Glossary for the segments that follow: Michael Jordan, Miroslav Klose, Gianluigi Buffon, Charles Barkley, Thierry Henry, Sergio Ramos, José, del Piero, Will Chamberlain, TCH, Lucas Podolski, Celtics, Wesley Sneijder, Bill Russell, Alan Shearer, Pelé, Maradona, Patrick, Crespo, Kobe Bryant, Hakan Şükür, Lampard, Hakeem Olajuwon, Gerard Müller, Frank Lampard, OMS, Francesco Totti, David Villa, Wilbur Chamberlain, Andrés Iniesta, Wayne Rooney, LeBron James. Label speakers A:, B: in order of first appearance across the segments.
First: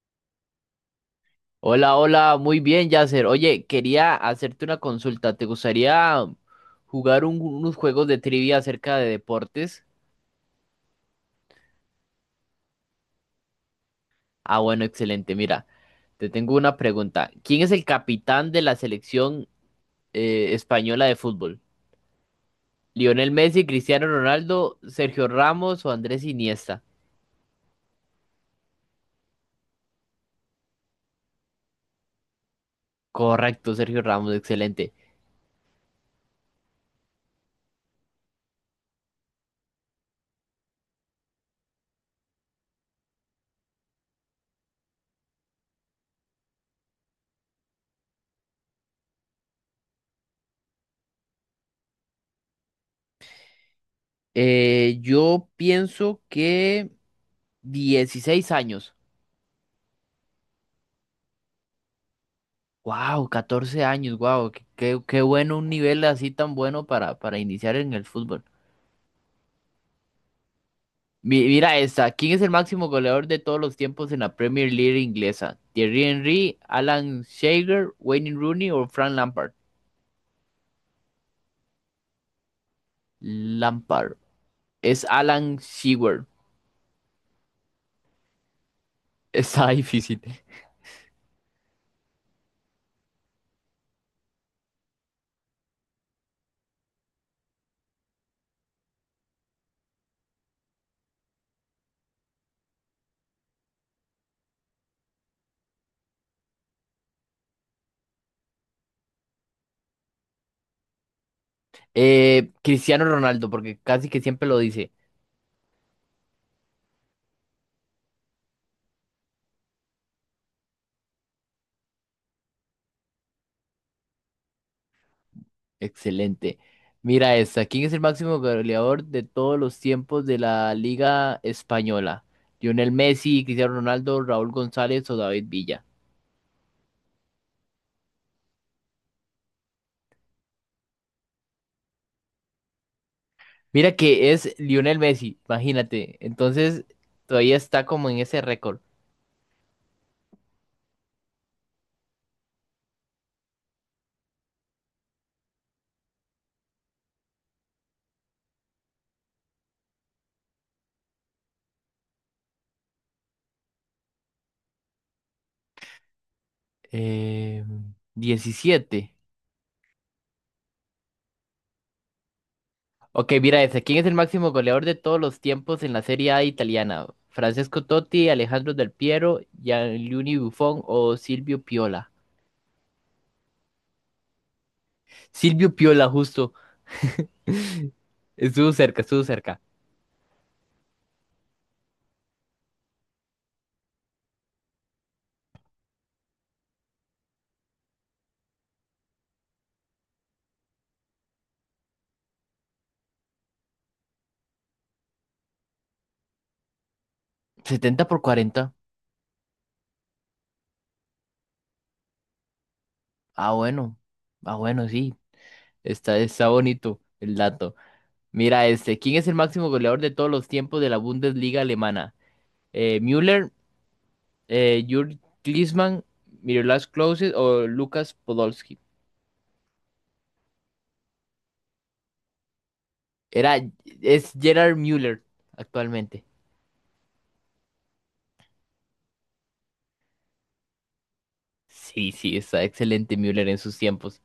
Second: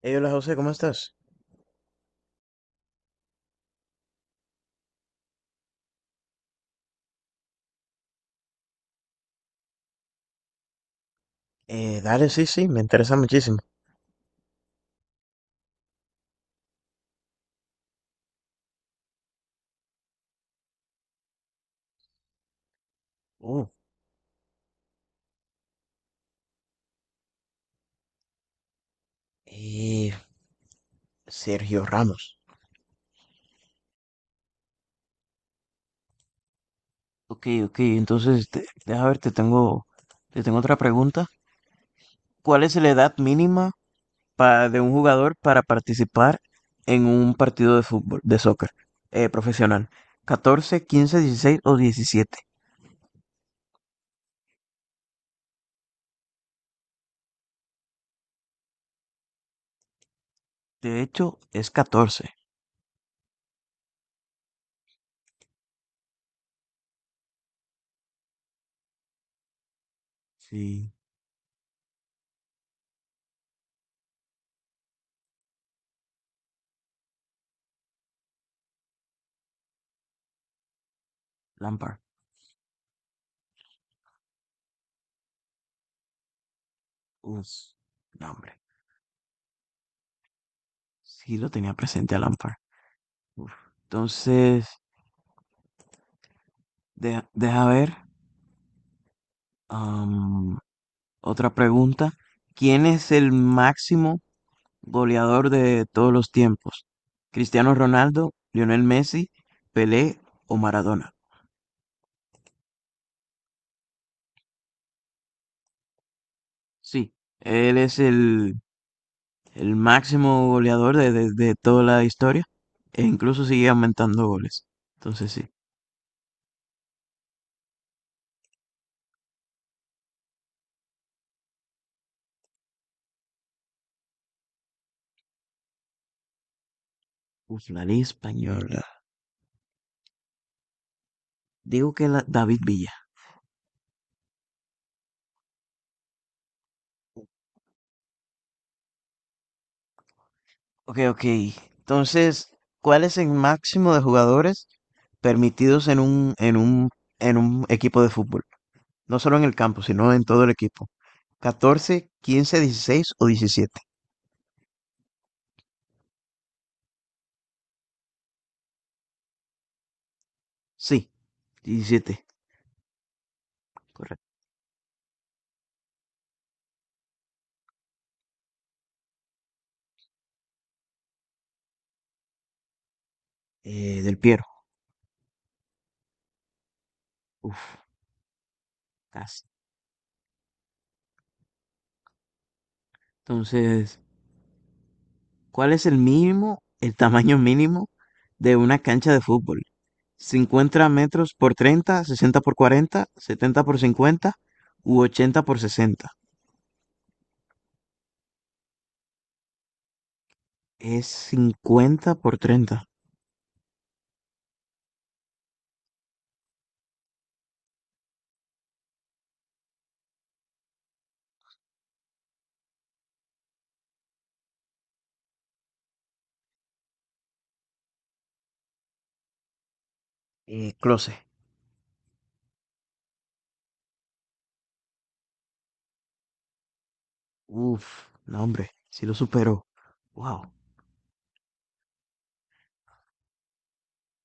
A: Hey, hola José, ¿cómo estás?
B: Hola, hola, muy bien, Yasser. Oye, quería hacerte una consulta. ¿Te gustaría jugar unos juegos de trivia acerca de deportes?
A: Dale, sí, sí, me interesa muchísimo.
B: Ah, bueno, excelente. Mira, te tengo una pregunta. ¿Quién es el capitán de la selección española de fútbol? ¿Lionel
A: Uh,
B: Messi, Cristiano Ronaldo, Sergio Ramos o Andrés Iniesta?
A: eh, Sergio Ramos.
B: Correcto, Sergio Ramos, excelente.
A: Ok, ok, entonces deja ver, te tengo otra pregunta. ¿Cuál es la edad mínima de un jugador para participar en un partido de fútbol, de soccer, profesional? Catorce, quince, dieciséis o diecisiete.
B: Yo pienso que 16 años.
A: De hecho, es catorce.
B: Wow, 14 años, wow, qué, qué bueno un nivel así tan bueno para iniciar en el fútbol.
A: Sí,
B: Mira esta, ¿quién es el máximo goleador de todos los tiempos en la Premier League inglesa? ¿Thierry Henry, Alan Shearer, Wayne Rooney o Frank Lampard?
A: Lampard.
B: Lampard. Es Alan Shearer.
A: Uf, no, hombre.
B: Está difícil.
A: Sí lo tenía presente a Lampard. Uf. Entonces, deja ver. am, otra pregunta. ¿Quién es el máximo goleador de todos los tiempos? ¿Cristiano Ronaldo, Lionel Messi, Pelé o Maradona?
B: Cristiano Ronaldo, porque casi que siempre lo dice.
A: Sí, él es el máximo goleador de toda la historia e incluso sigue aumentando goles. Entonces sí.
B: Excelente. Mira esta. ¿Quién es el máximo goleador de todos los tiempos de la Liga Española? ¿Lionel Messi, Cristiano Ronaldo, Raúl González o David Villa?
A: Uf, la ley española. Digo que la, David Villa.
B: Mira que es Lionel Messi, imagínate. Entonces, todavía está como en ese récord.
A: Ok, ok. Entonces, ¿cuál es el máximo de jugadores permitidos en un equipo de fútbol? No solo en el campo, sino en todo el equipo. Catorce, quince, dieciséis o diecisiete.
B: Eh, 17.
A: Sí, diecisiete.
B: Ok, mira esta. ¿Quién es el
A: Correcto.
B: máximo goleador de todos los tiempos en la Serie A italiana? ¿Francesco Totti, Alejandro Del Piero, Gianluigi Buffon o Silvio Piola?
A: Del Piero.
B: Silvio Piola, justo.
A: Uf,
B: Estuvo cerca, estuvo
A: casi.
B: cerca.
A: Entonces, ¿cuál es el mínimo, el tamaño mínimo de una cancha de fútbol? 50 metros por 30, 60 por 40, 70 por 50 u 80 por 60.
B: Setenta por cuarenta.
A: Es 50 por treinta.
B: Ah, bueno. Ah, bueno, sí. Está bonito el dato. Mira este. ¿Quién es el máximo goleador de todos los tiempos de la Bundesliga alemana? Müller, Jürgen Klinsmann, Miroslav Klose o Lucas Podolski.
A: Closet.
B: Era, es Gerard Müller actualmente.
A: Uf, no, hombre, sí lo superó. Wow,
B: Sí, sí, está excelente Müller en sus tiempos.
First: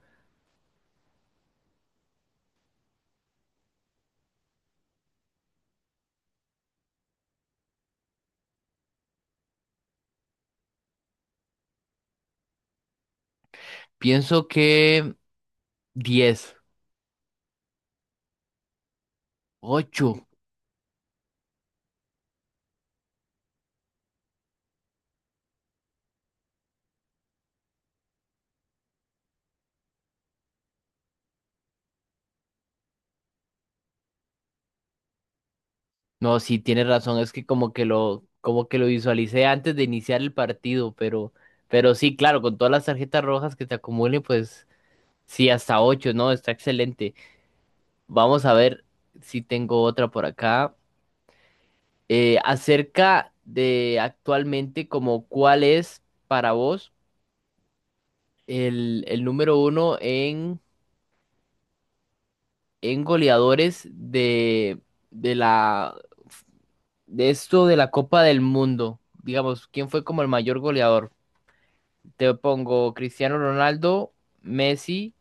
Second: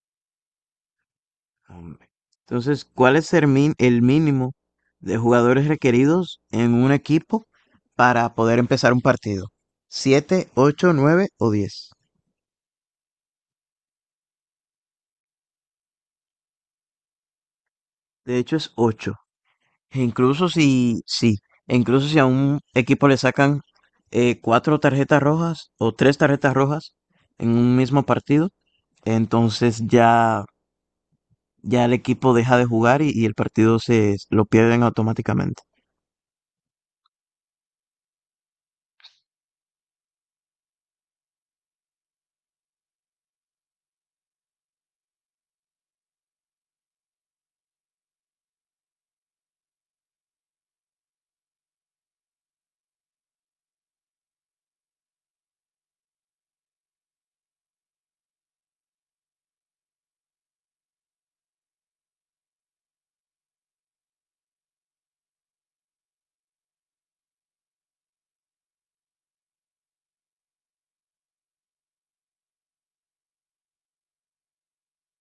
A: hombre. Entonces, ¿cuál es el mínimo de jugadores requeridos en un equipo para poder empezar un partido? Siete, 8, 9 o diez.
B: Pienso que diez.
A: De hecho, es ocho. E
B: Ocho.
A: incluso si, sí, e incluso si a un equipo le sacan cuatro tarjetas rojas o tres tarjetas rojas en un mismo partido, entonces ya el equipo deja de jugar y el partido se lo pierden automáticamente.
B: No, sí, tienes razón, es que como que lo visualicé antes de iniciar el partido, pero sí, claro, con todas las tarjetas rojas que te acumulen, pues sí, hasta ocho, ¿no? Está excelente. Vamos a ver si tengo otra por acá. Acerca de actualmente, como cuál es para vos el número uno en goleadores de la, de esto de la Copa del Mundo. Digamos, ¿quién fue como el mayor goleador? Te pongo Cristiano Ronaldo, Messi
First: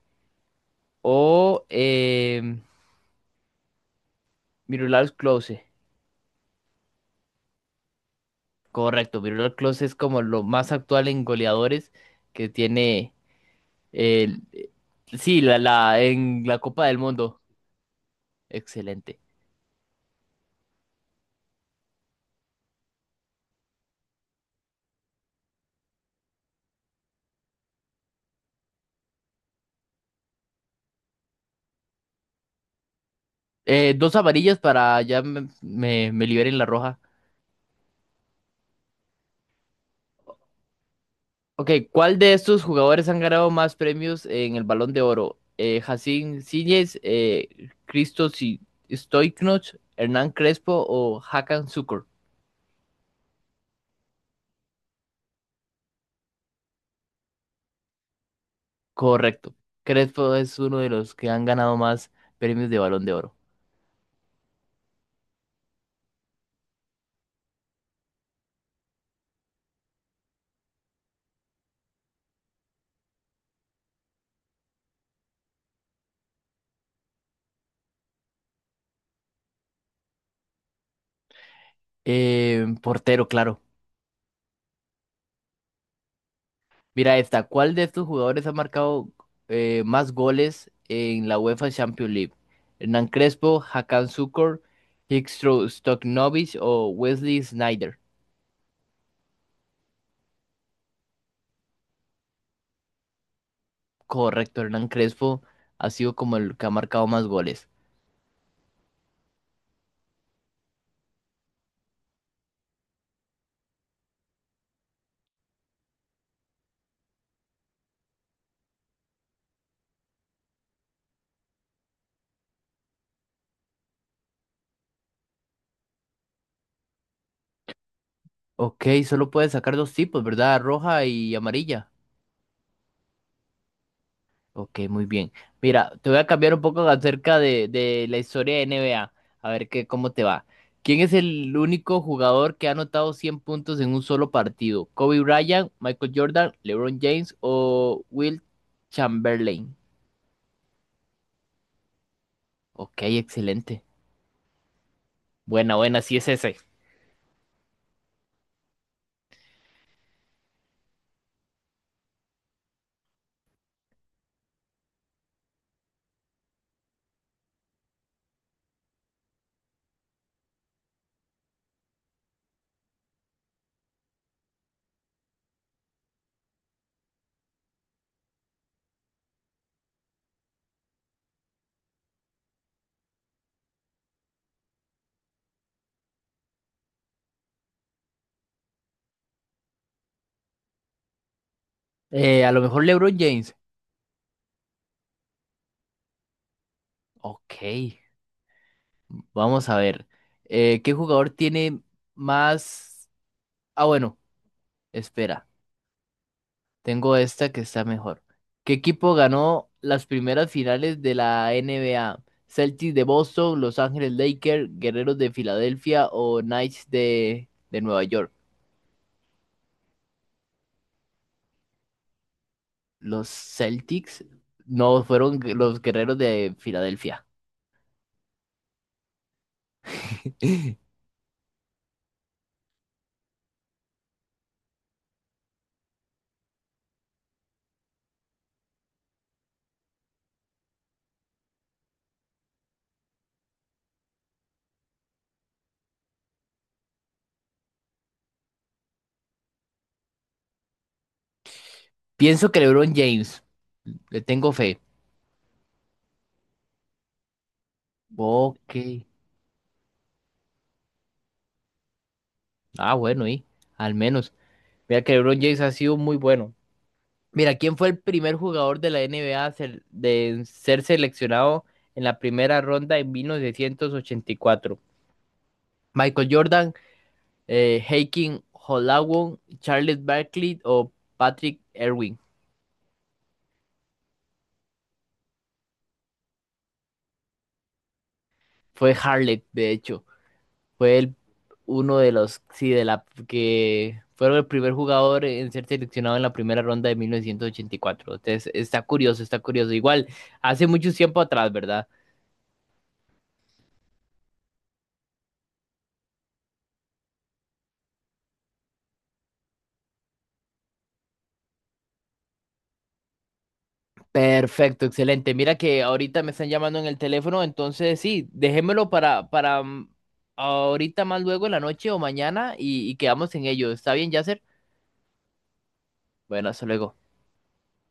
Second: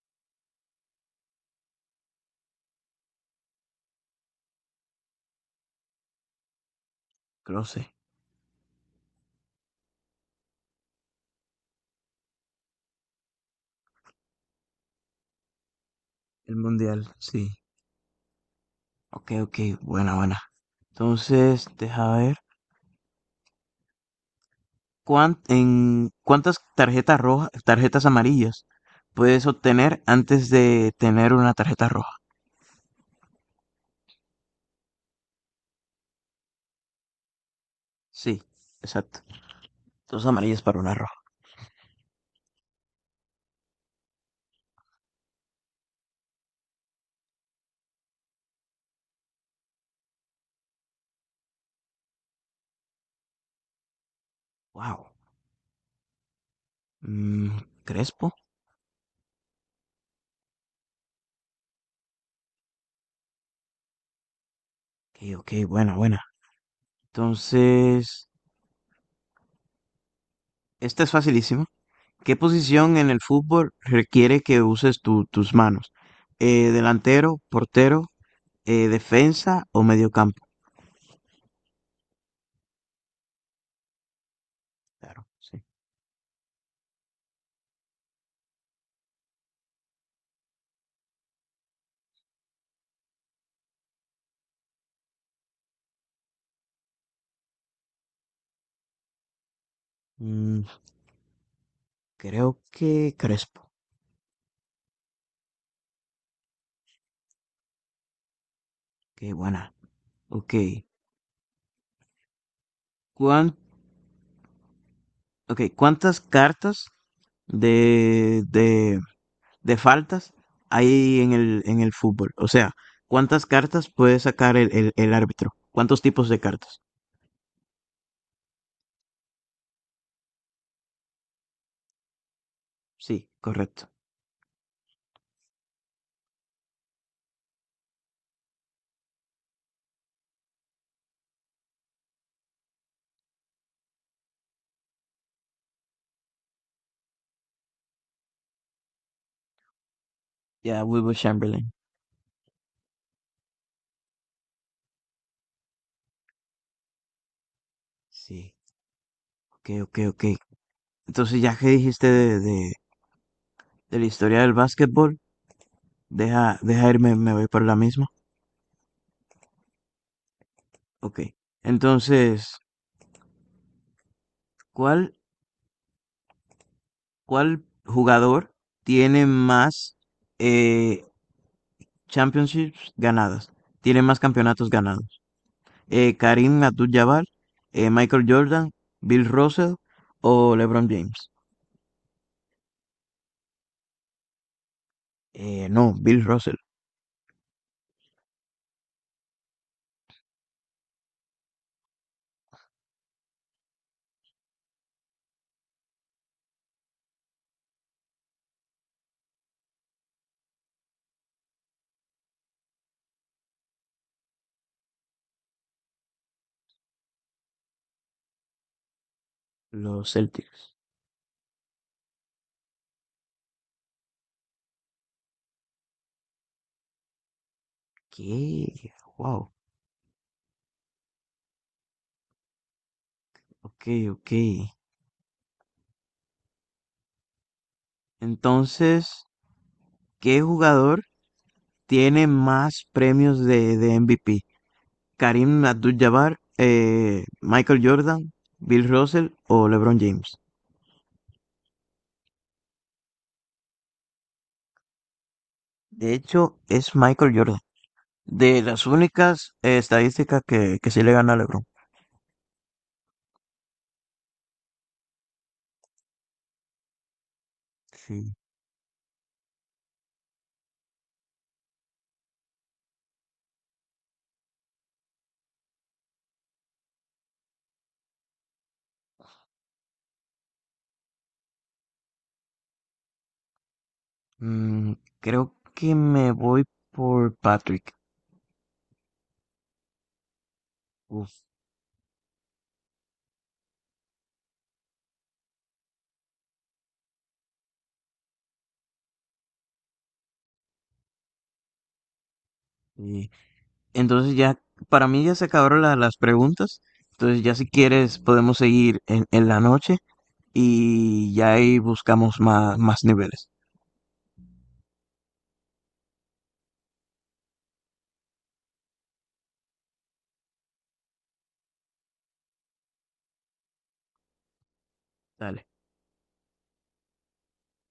B: o Miroslav Klose.
A: Creo sí.
B: Correcto, Miroslav Klose es como lo más actual en goleadores que tiene el, sí, en
A: El
B: la Copa del
A: mundial,
B: Mundo.
A: sí.
B: Excelente.
A: Ok, ok, buena, buena. Entonces, deja ver. ¿Cuántas tarjetas rojas, tarjetas amarillas puedes obtener antes de tener una tarjeta roja?
B: Dos amarillas para ya me liberen la roja.
A: Sí, exacto. Dos amarillas para una roja.
B: Ok, ¿cuál de estos jugadores han ganado más premios en el Balón de Oro? Jacín Síñez, Christos y Stoiknoch, Hernán Crespo o Hakan Sukur.
A: Wow. Crespo.
B: Correcto. Crespo es uno de los que han ganado más premios de Balón de Oro.
A: Ok, ok, buena, buena. Entonces, esta es facilísima. ¿Qué posición en el fútbol requiere que uses tus manos? Delantero, portero, defensa o mediocampo.
B: Portero, claro.
A: Claro, sí.
B: Mira esta. ¿Cuál de estos jugadores ha marcado más goles en la UEFA Champions League? ¿Hernán Crespo, Hakan Şükür, Hristo Stoichkov o Wesley Sneijder?
A: Mm, creo que Crespo.
B: Correcto, Hernán Crespo ha sido como el que ha marcado más goles.
A: Qué buena. Ok. ¿Cuán- ok, ¿Cuántas cartas de, de, de faltas hay en en el fútbol? O sea, ¿cuántas cartas puede sacar el árbitro? ¿Cuántos tipos de cartas?
B: Ok, solo puedes sacar dos tipos, ¿verdad? Roja y amarilla.
A: Sí, correcto.
B: Ok, muy bien. Mira, te voy a cambiar un poco acerca de la historia de NBA, a ver qué, cómo te va. ¿Quién es el único jugador que ha anotado 100 puntos en un solo partido? ¿Kobe Bryant, Michael Jordan, LeBron James o Will Chamberlain?
A: Ya, Wilbur Chamberlain.
B: Ok, excelente. Buena, buena, sí es ese.
A: Sí. Ok, ok, ok. Entonces, ya que dijiste de la historia del básquetbol, deja irme, me voy por la misma. Ok. Entonces, ¿cuál, ¿cuál jugador tiene más eh, championships ganadas? Tiene más campeonatos ganados. Karim Abdul-Jabbar, Michael Jordan, Bill Russell o LeBron James.
B: A lo mejor LeBron James.
A: No, Bill Russell,
B: Ok, vamos a ver. ¿Qué jugador tiene más... Ah, bueno, espera. Tengo esta que está mejor. ¿Qué equipo ganó las primeras finales de la NBA? ¿Celtics de Boston, Los Ángeles Lakers, Guerreros de Filadelfia o Knights de Nueva York?
A: los Celtics.
B: Los Celtics no fueron los Guerreros de Filadelfia.
A: ¿Qué? Wow. Ok, ok. Entonces, ¿qué jugador tiene más premios de MVP? ¿Karim Abdul-Jabbar, Michael Jordan, Bill Russell o LeBron James?
B: Pienso que LeBron James. Le tengo fe.
A: De hecho, es Michael Jordan. De
B: Ok.
A: las únicas estadísticas que sí le gana a LeBron.
B: Ah, bueno, y al menos. Mira que LeBron James ha sido muy bueno. Mira, ¿quién fue el
A: Sí.
B: primer jugador de la NBA a ser- de en ser seleccionado en la primera ronda en 1984? ¿Michael Jordan, Hakeem Olajuwon, Charles Barkley o Patrick Ewing?
A: Mm, creo que me voy por Patrick.
B: Fue Harley, de hecho. Fue el,
A: Uf,
B: uno de los, sí, que fueron el primer jugador en ser seleccionado en la primera ronda de 1984. Entonces, está curioso, está curioso. Igual, hace mucho tiempo atrás, ¿verdad?
A: sí. Entonces ya, para mí ya se acabaron las preguntas. Entonces ya si quieres podemos seguir en la noche y ya ahí buscamos más, más niveles.
B: Perfecto, excelente. Mira que ahorita me están llamando en el teléfono, entonces sí, déjemelo para ahorita más luego en la noche o mañana y quedamos en ello. ¿Está bien, Yasser?
A: Dale.
B: Bueno, hasta luego.